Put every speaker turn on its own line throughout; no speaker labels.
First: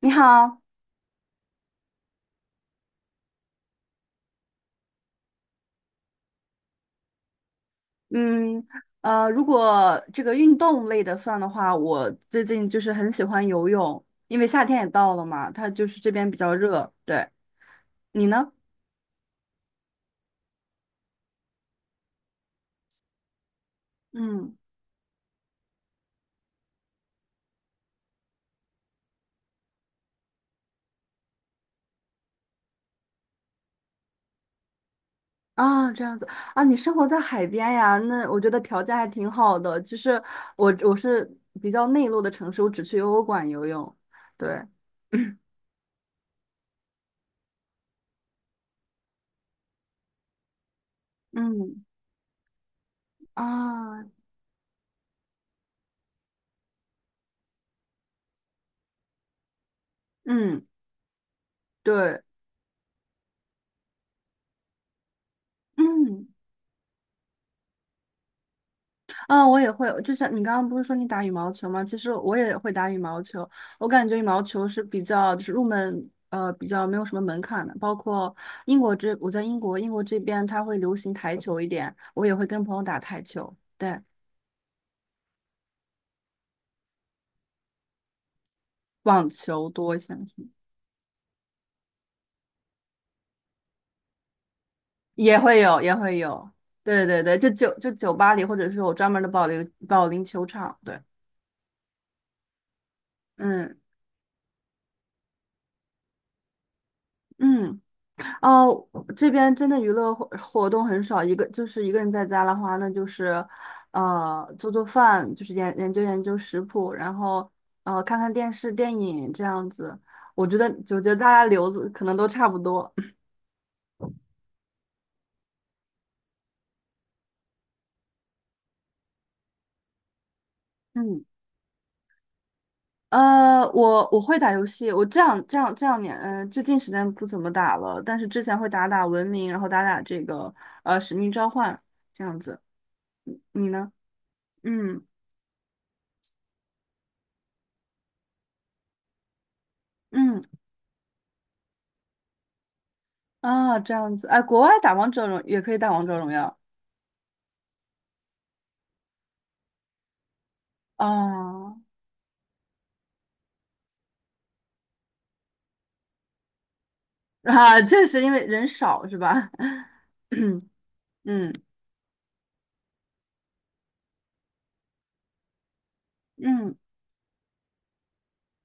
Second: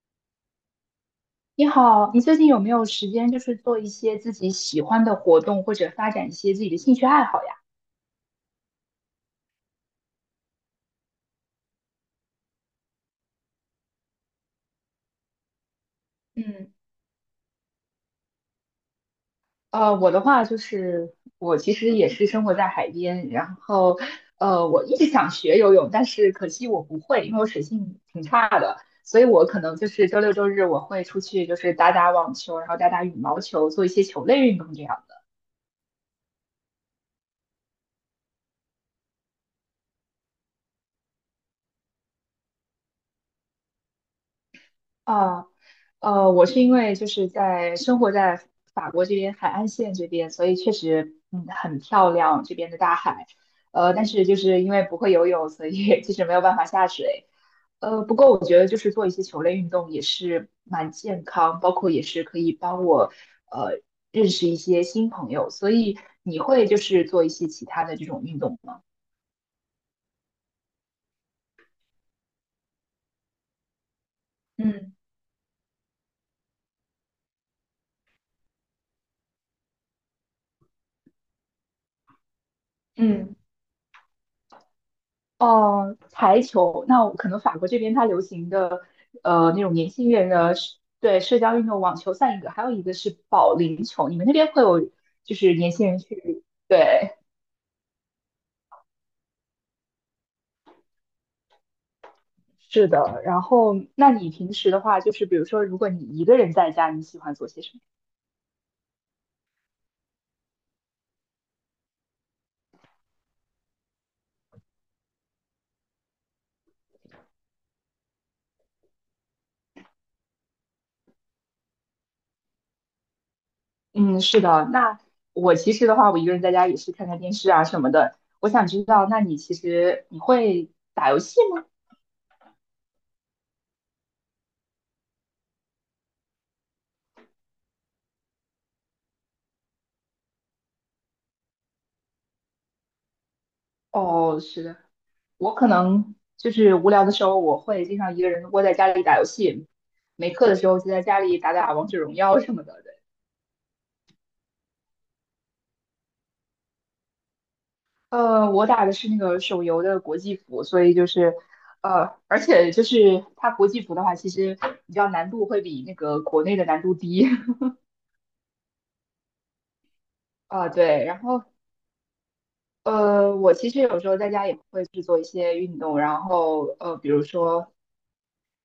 你好，
你好，你最近有没有时间，就是做一些自己喜欢的活动，或者发展一些自己的兴趣爱好呀？
嗯，如果这个运动类的算的话，我最近就是很喜欢游泳，因为夏天也到了嘛，它就是这边比较
嗯
热。对，你呢？
我的话就是我其实也是生活在海边，然后
嗯，
我一直想学游泳，但是可惜我不会，因为我水性挺差的，所以我可能就是周六周日我会出去就是打打网球，然后打打羽毛球，做一些球类运动这样。
啊，这样子啊，你生活在海边呀？那我觉得条件还挺好的。就是我是比较内陆的城市，我只去游泳馆游泳。对，
啊，我是因为就是在生活在法国这边海岸线这边，所以确实嗯很
嗯，
漂亮这边的大海，
啊，
但是就是因为不会游泳，所以 其实没有办法下水。不过我觉得就是做一些球类运动也是
嗯，
蛮健康，包括也
对，
是可以帮我呃认识一些新朋友。所以
嗯。
你会就是做一些其他的这种运动吗？
啊，我也会，就像你刚刚不是说你打羽毛球吗？其实我也会打羽毛球，我感觉羽毛球是
嗯
比较就是入门，比较没有什么门槛的。包括英国这，我在英国，英国这边它会流行台球一点，我也会跟朋友打台
嗯，
球，对，
哦，台球，那我可能法国这边它流行的，
网
那
球
种年
多一
轻
些，
人的社对，社交运动，网球算一个，还有一个是保龄球。你们那边会有，就
也
是
会
年
有，
轻
也
人
会
去，
有，对
对，
对对，就酒吧里，或者是有专门的保龄球场，对，
是的。然后，
嗯
那你平时的话，就是比如说，如果你一个人在家，你喜欢做些什
嗯。
么？
哦，这边真的娱乐活动很少，一个就是一个人在家的话，那就是，做做饭，就是研究研究食谱，然后看看电视、电影这样子。我觉得，我觉得大家留子可能都差不多。
嗯，是的。那我其实的话，我一个人在家也是看看电视啊什么的。我想知道，那你其实你会打游
嗯，
戏吗？
我会打游戏，我这两年，嗯、最近时间不怎么打了，但是之前会打打文明，然后打打这个使命召唤这样子。嗯你呢？
哦，是的。
嗯
我可能就是无聊的时候，我会经常一个人窝在家里打游戏，没
嗯。
课的时候就在家里打打王者荣耀什么的。对
啊，这样子，哎，国外打王者荣也可以打王者荣耀
我打的是那个手游的国际服，所以就是，
啊。
而且就是它国际服的话，其实比较难度会比那个国内的难度低。
啊，确实因为人少是吧？
啊，
嗯
对，然后
嗯
我其实有时候在家也会去做一些运动，然后
嗯
比如说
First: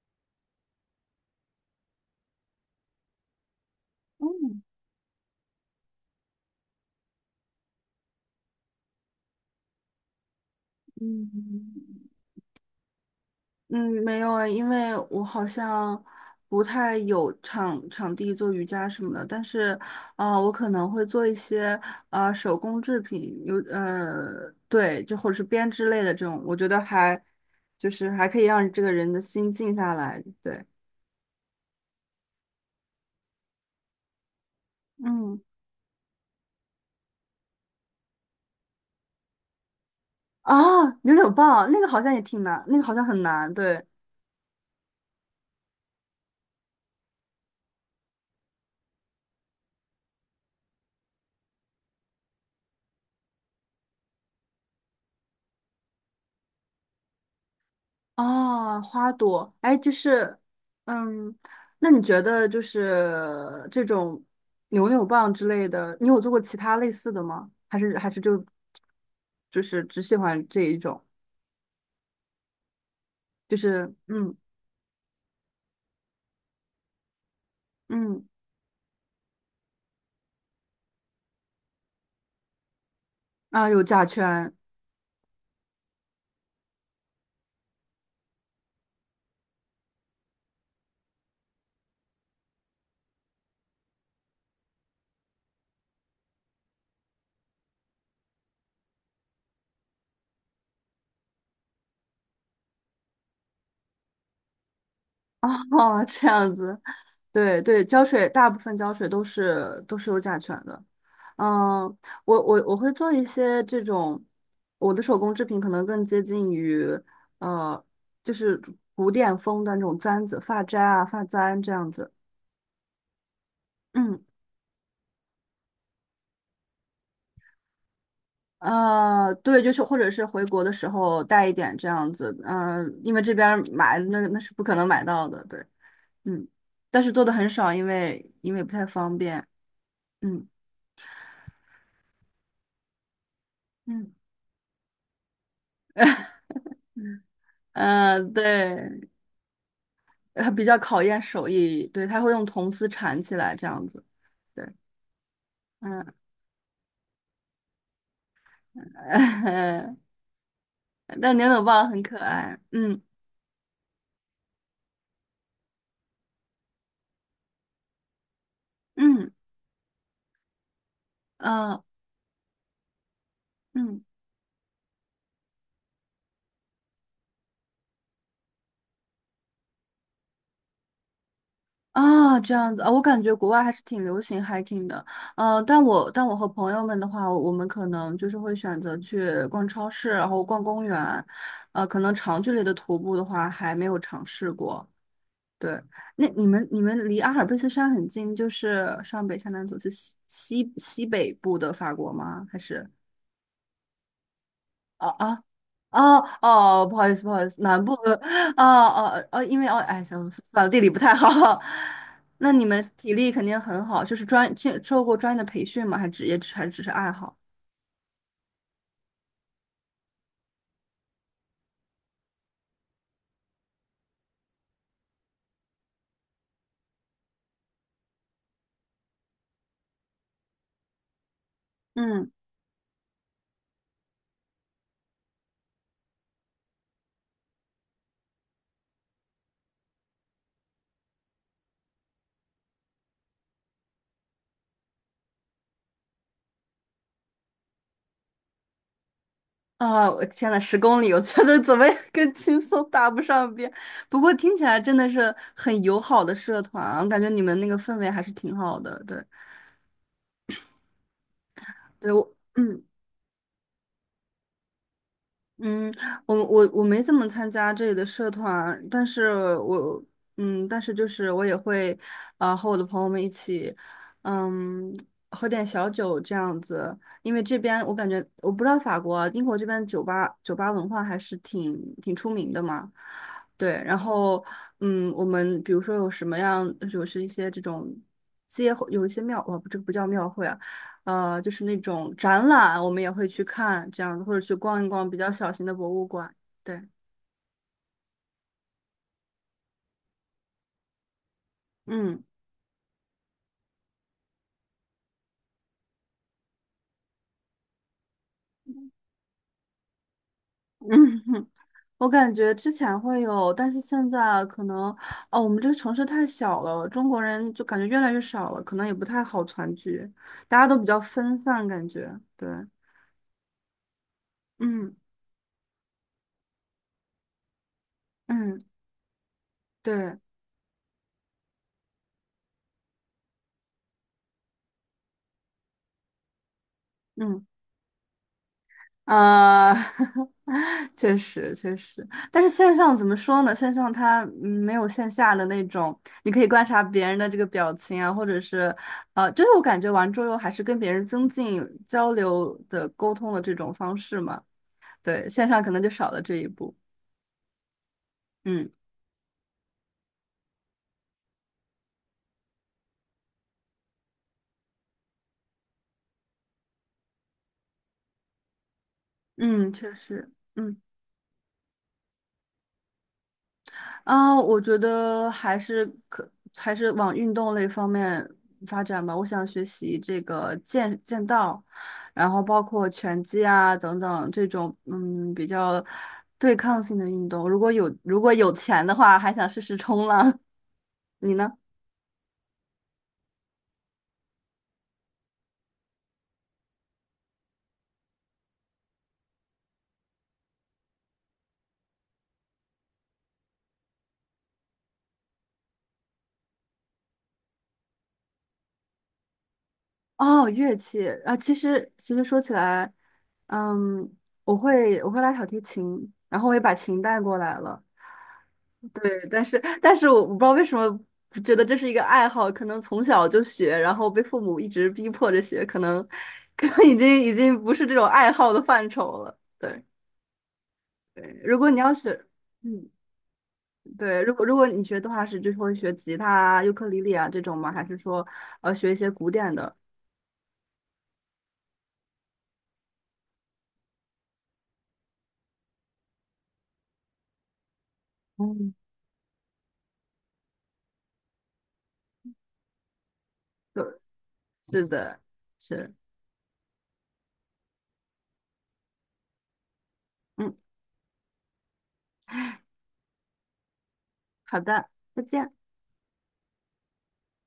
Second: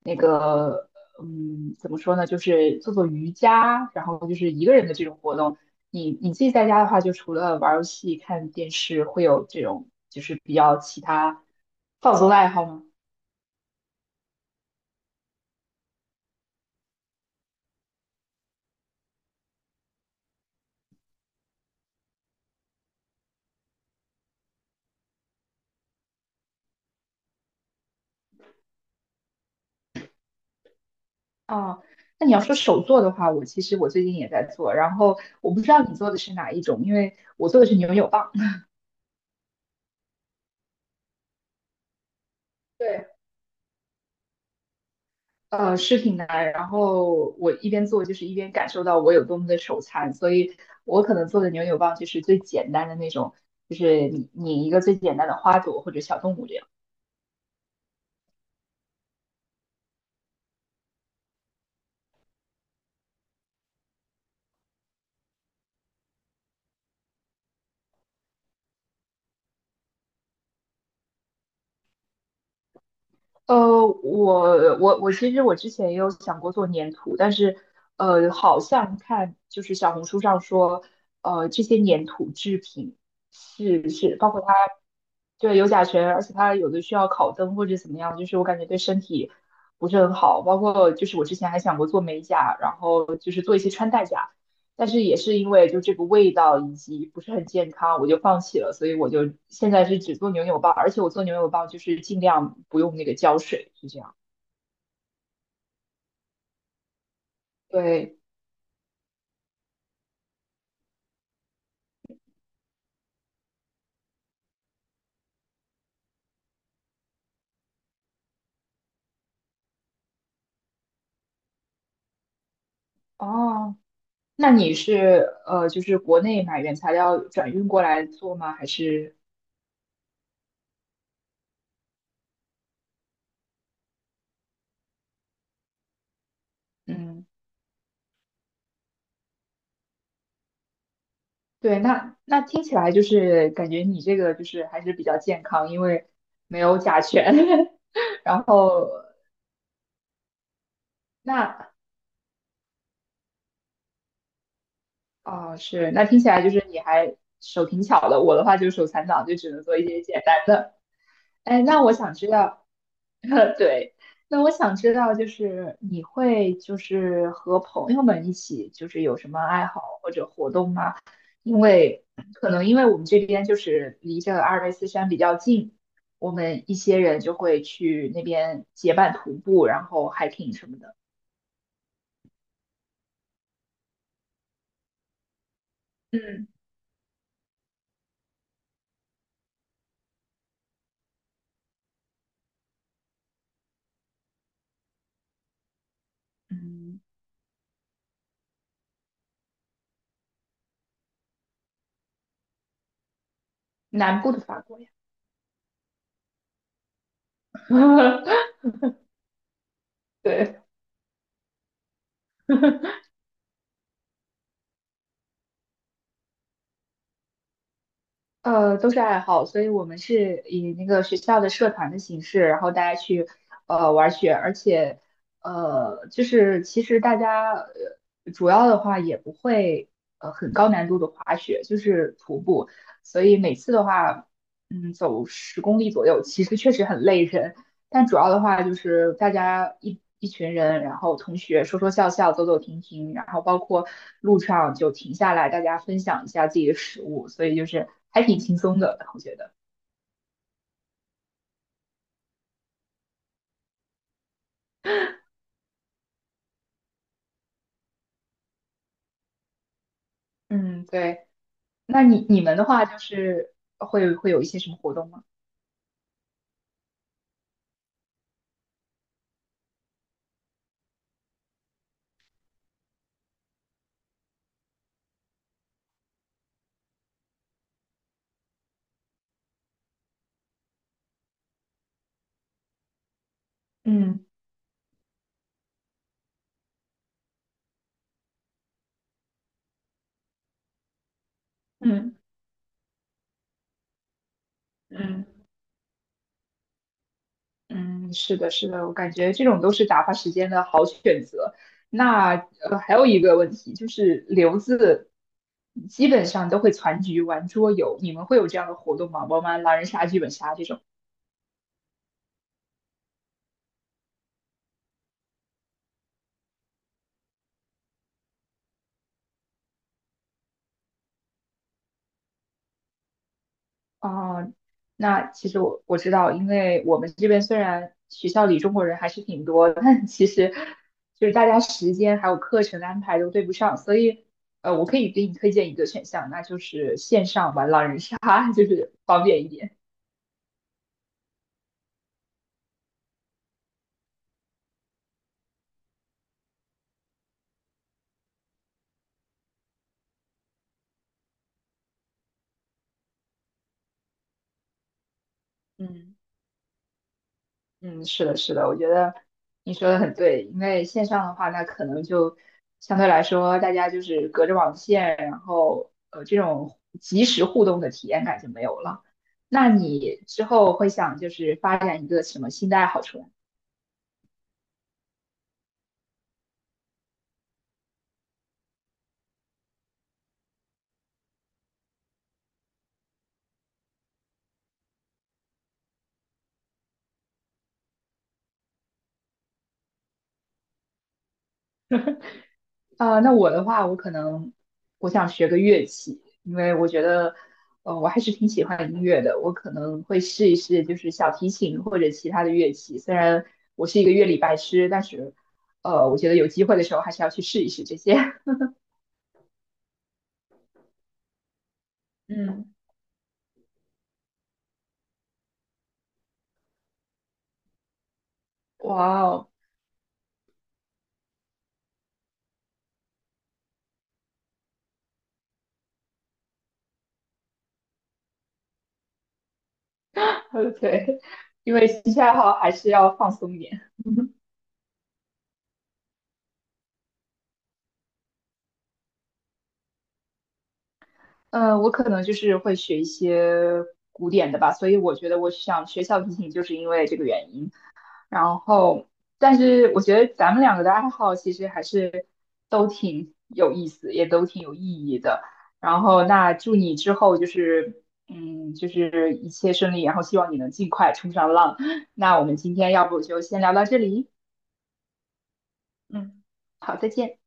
那个，嗯，怎么说呢，就是做做瑜伽，然后就是
嗯
一个人的这种活动。你自己在家的话，就除了玩儿游戏、看电视，会有这种就是比较其他
嗯
放松的爱好吗？
嗯，没有哎，因为我好像不太有场地做瑜伽什么的，但是啊、我可能会做一些啊、手工制品，有对，就或者是编织类的这种，我觉得还就是还可以让这个人的心静下来，对，
啊，那你要说手作的话，我其实我最近也在做，然后
嗯。
我不知道你做的是哪一种，因为我做的是扭扭棒。
啊，扭扭棒那个好像也挺难，那 个好像
对。
很难，对。
视频来，然后我一边做就是一边感受到我有多么的手残，所以我可能做的扭扭棒就是最简单的那种，就是你一个最简单的花朵或者小动物这样。
啊，花朵，哎，就是，嗯，那你觉得就是这种扭扭棒之类的，你有做过其他类似的吗？还是就就是只喜欢这一种？就
呃，
是嗯
我我我其实我之前也有想过做粘土，但是
嗯。
好像看就是小红书上说，这些粘土制品
啊，有
是
甲
是包括它。
醛。
对，有甲醛，而且它有的需要烤灯或者怎么样，就是我感觉对身体不是很好。包括就是我之前还想过做美甲，然后就是做一些穿戴甲，但是也是因为就这个味道以及不是很健康，我就放弃了。所以我就现在是只做牛油棒，而且我做牛油棒就是尽量不用那个胶水，是这样。
啊，这样子。对对，胶
对，
水大部分胶水都是都是有甲醛的。嗯，我会做一些这种，我的手工制品可能更接近于呃，就是古典风的那种簪子、发簪啊、发簪这样子。
哦，
嗯。
那你是就是国内买原材料转运过来做吗？还是
对，就是或者是回国的时候带一点这样子，嗯、因为这边儿买那那是不可能买到的，对，嗯，但是做
嗯？
的很少，因为不太方便，嗯
对，那那听起来就是感觉你
嗯
这个就是还是比较健康，因为 没有甲醛。
嗯，
然后
对。比较考验手
那
艺，对，他会用铜丝缠起来这样子，对，
哦是，那
嗯，
听起来就是你还手挺巧的。我的话就是手残党，就只能做一 些简单的。
但牛
哎，
角
那
棒
我
很
想
可
知
爱，
道，
嗯
对，那我想知道，就是你会就是和朋友们一起，就是有什
嗯
么爱好或者活动吗？因
呃
为可能因为我们这边就是
嗯
离这个阿尔卑斯山比较近，我们一些人就会去那边结伴徒步，然后 hiking 什么的。
啊，这样子啊，我感觉国外还是挺流行 hiking 的，但我和
嗯
朋友们的话，我们可能就是会选择去逛超市，然后逛公园，可能长距离的徒步的话还没有尝试过，对，那你们你
嗯，
们离阿尔卑斯山很近，就是上北下南左是西北部的法国吗？还是
南部的法国呀。
哦啊哦哦，不好意思，南部的 哦哦哦，因为哦哎，想反
对。
正地理不太好。那你们体力肯定很好，就是专经受过专业的培训吗？还职业还只是爱好？
都是爱好，所以我们是以那个学校的社团的形式，然后大家去玩雪，而且就是其实大家主要的话也不会很高难度的滑雪，就是
嗯。
徒步，所以每次的话，嗯，走10公里左右，其实确实很累人，但主要的话就是大家一群人，然后同学说说笑笑，走走停停，然后包括路上就停下来，大家分享一下自己的食物，所以就是还挺轻松的，我觉得。
啊，我天呐，10公里，我觉得怎么也 跟轻松搭不上边。不过听起来真的是很友好的社团啊，我感觉你们那个氛围还是挺好的。对，
嗯，对。那
对
你
我，
你们的
嗯。
话就是会有一些什么活动吗？
嗯，我没怎么参加这里的社团，但是我嗯，但是就是我也会，啊和我的朋友们一起，嗯，喝点小酒这样子，因为这边我感觉我不知道法国，英国这边酒吧文化还是挺挺出名的嘛，对，然
嗯
后嗯，我们比如说有什么样，就是一些这种街有一些庙，哦，不，这个不叫庙会啊。就是那种
嗯
展览，我们也会去看这样子，或者去逛一逛比
嗯。
较小型的博物馆。对，
嗯，是的，是的，我感觉这种都是打发时间的好选择。
嗯
那还有一个问题就是留子基本上都会攒局玩桌游，你们会有这样的活动吗？玩玩狼人杀、剧本杀这
嗯，
种？
我感觉之前会有，但是现在可能，哦，我们这个城市太小了，中国人就感觉越来越少了，可能也不太好团聚，大家都比较分散，感觉对，
啊、
嗯
那其实我知道，因为我们这边虽然学校里
嗯，
中国人还是挺多的，但
对，
其实就是大家时间还有课程的安排都对不上，所以我可以给你推荐一个选项，那就是线
嗯。
上玩狼人杀，就是方便一
啊，
点。
确实确实，但是线上怎么说呢？线上它没有线下的那种，你可以观察别人的这个表情啊，或者是，就是我感觉玩桌游还是跟别人增进交流的沟通的这种方式嘛。对，线上可能就少
嗯。
了这一步。
嗯，是的，是的，
嗯
我觉得你说的很对，因为线上的话，那可能就相对来说，大家就是隔着网线，然后这种即时互动的体验感就没有了。那
嗯，确
你
实，
之后
嗯。
会想就是发展一个什么新的爱好出来吗？
啊，我觉得还是往运动类方面发展吧。我想学习这个剑道，然后包括拳击啊等等这种嗯比较对抗性的运动。如果有钱的话，还想试试冲浪。你呢？
啊、那我的话，我可能我想学个乐器，因为我觉得，我还是挺喜欢音乐的。我可能会试一试，就是小提琴或者其他的乐器。虽然我是一个乐理白痴，但是，我觉得有机会的时候还是要去试一试这些。
哦，乐器啊，其实其实 说起
嗯，
来，嗯，我会拉小提琴，然后我也把琴带过来了。
哇
对，但
哦，
是但是我不知道为什么觉得这是一个爱好，可能从小就学，然后被父母一直逼迫着学，可能已经不是这种爱好的范畴了。对
对，
对，如果
因
你
为
要
兴趣
是
爱好还是
嗯，
要放松一点。
对，如果 如果你学动画师，就是会学吉他啊、尤克里里啊这种吗？还是说学一些古典的？
嗯，我可能就是会学一些古典的吧，所以我觉得我想学小提琴，就是因为这个原因。然
嗯，
后，但是我觉得咱们两个的爱好其实还是都挺有
对，
意思，也都挺有
是
意
的，
义的。
是，
然后，那祝你之后就是，嗯，就是一切顺利，然后希望
嗯，
你能尽快冲上浪。那我们今天要不就先聊到这里，
好的，再见。
嗯，好，再见。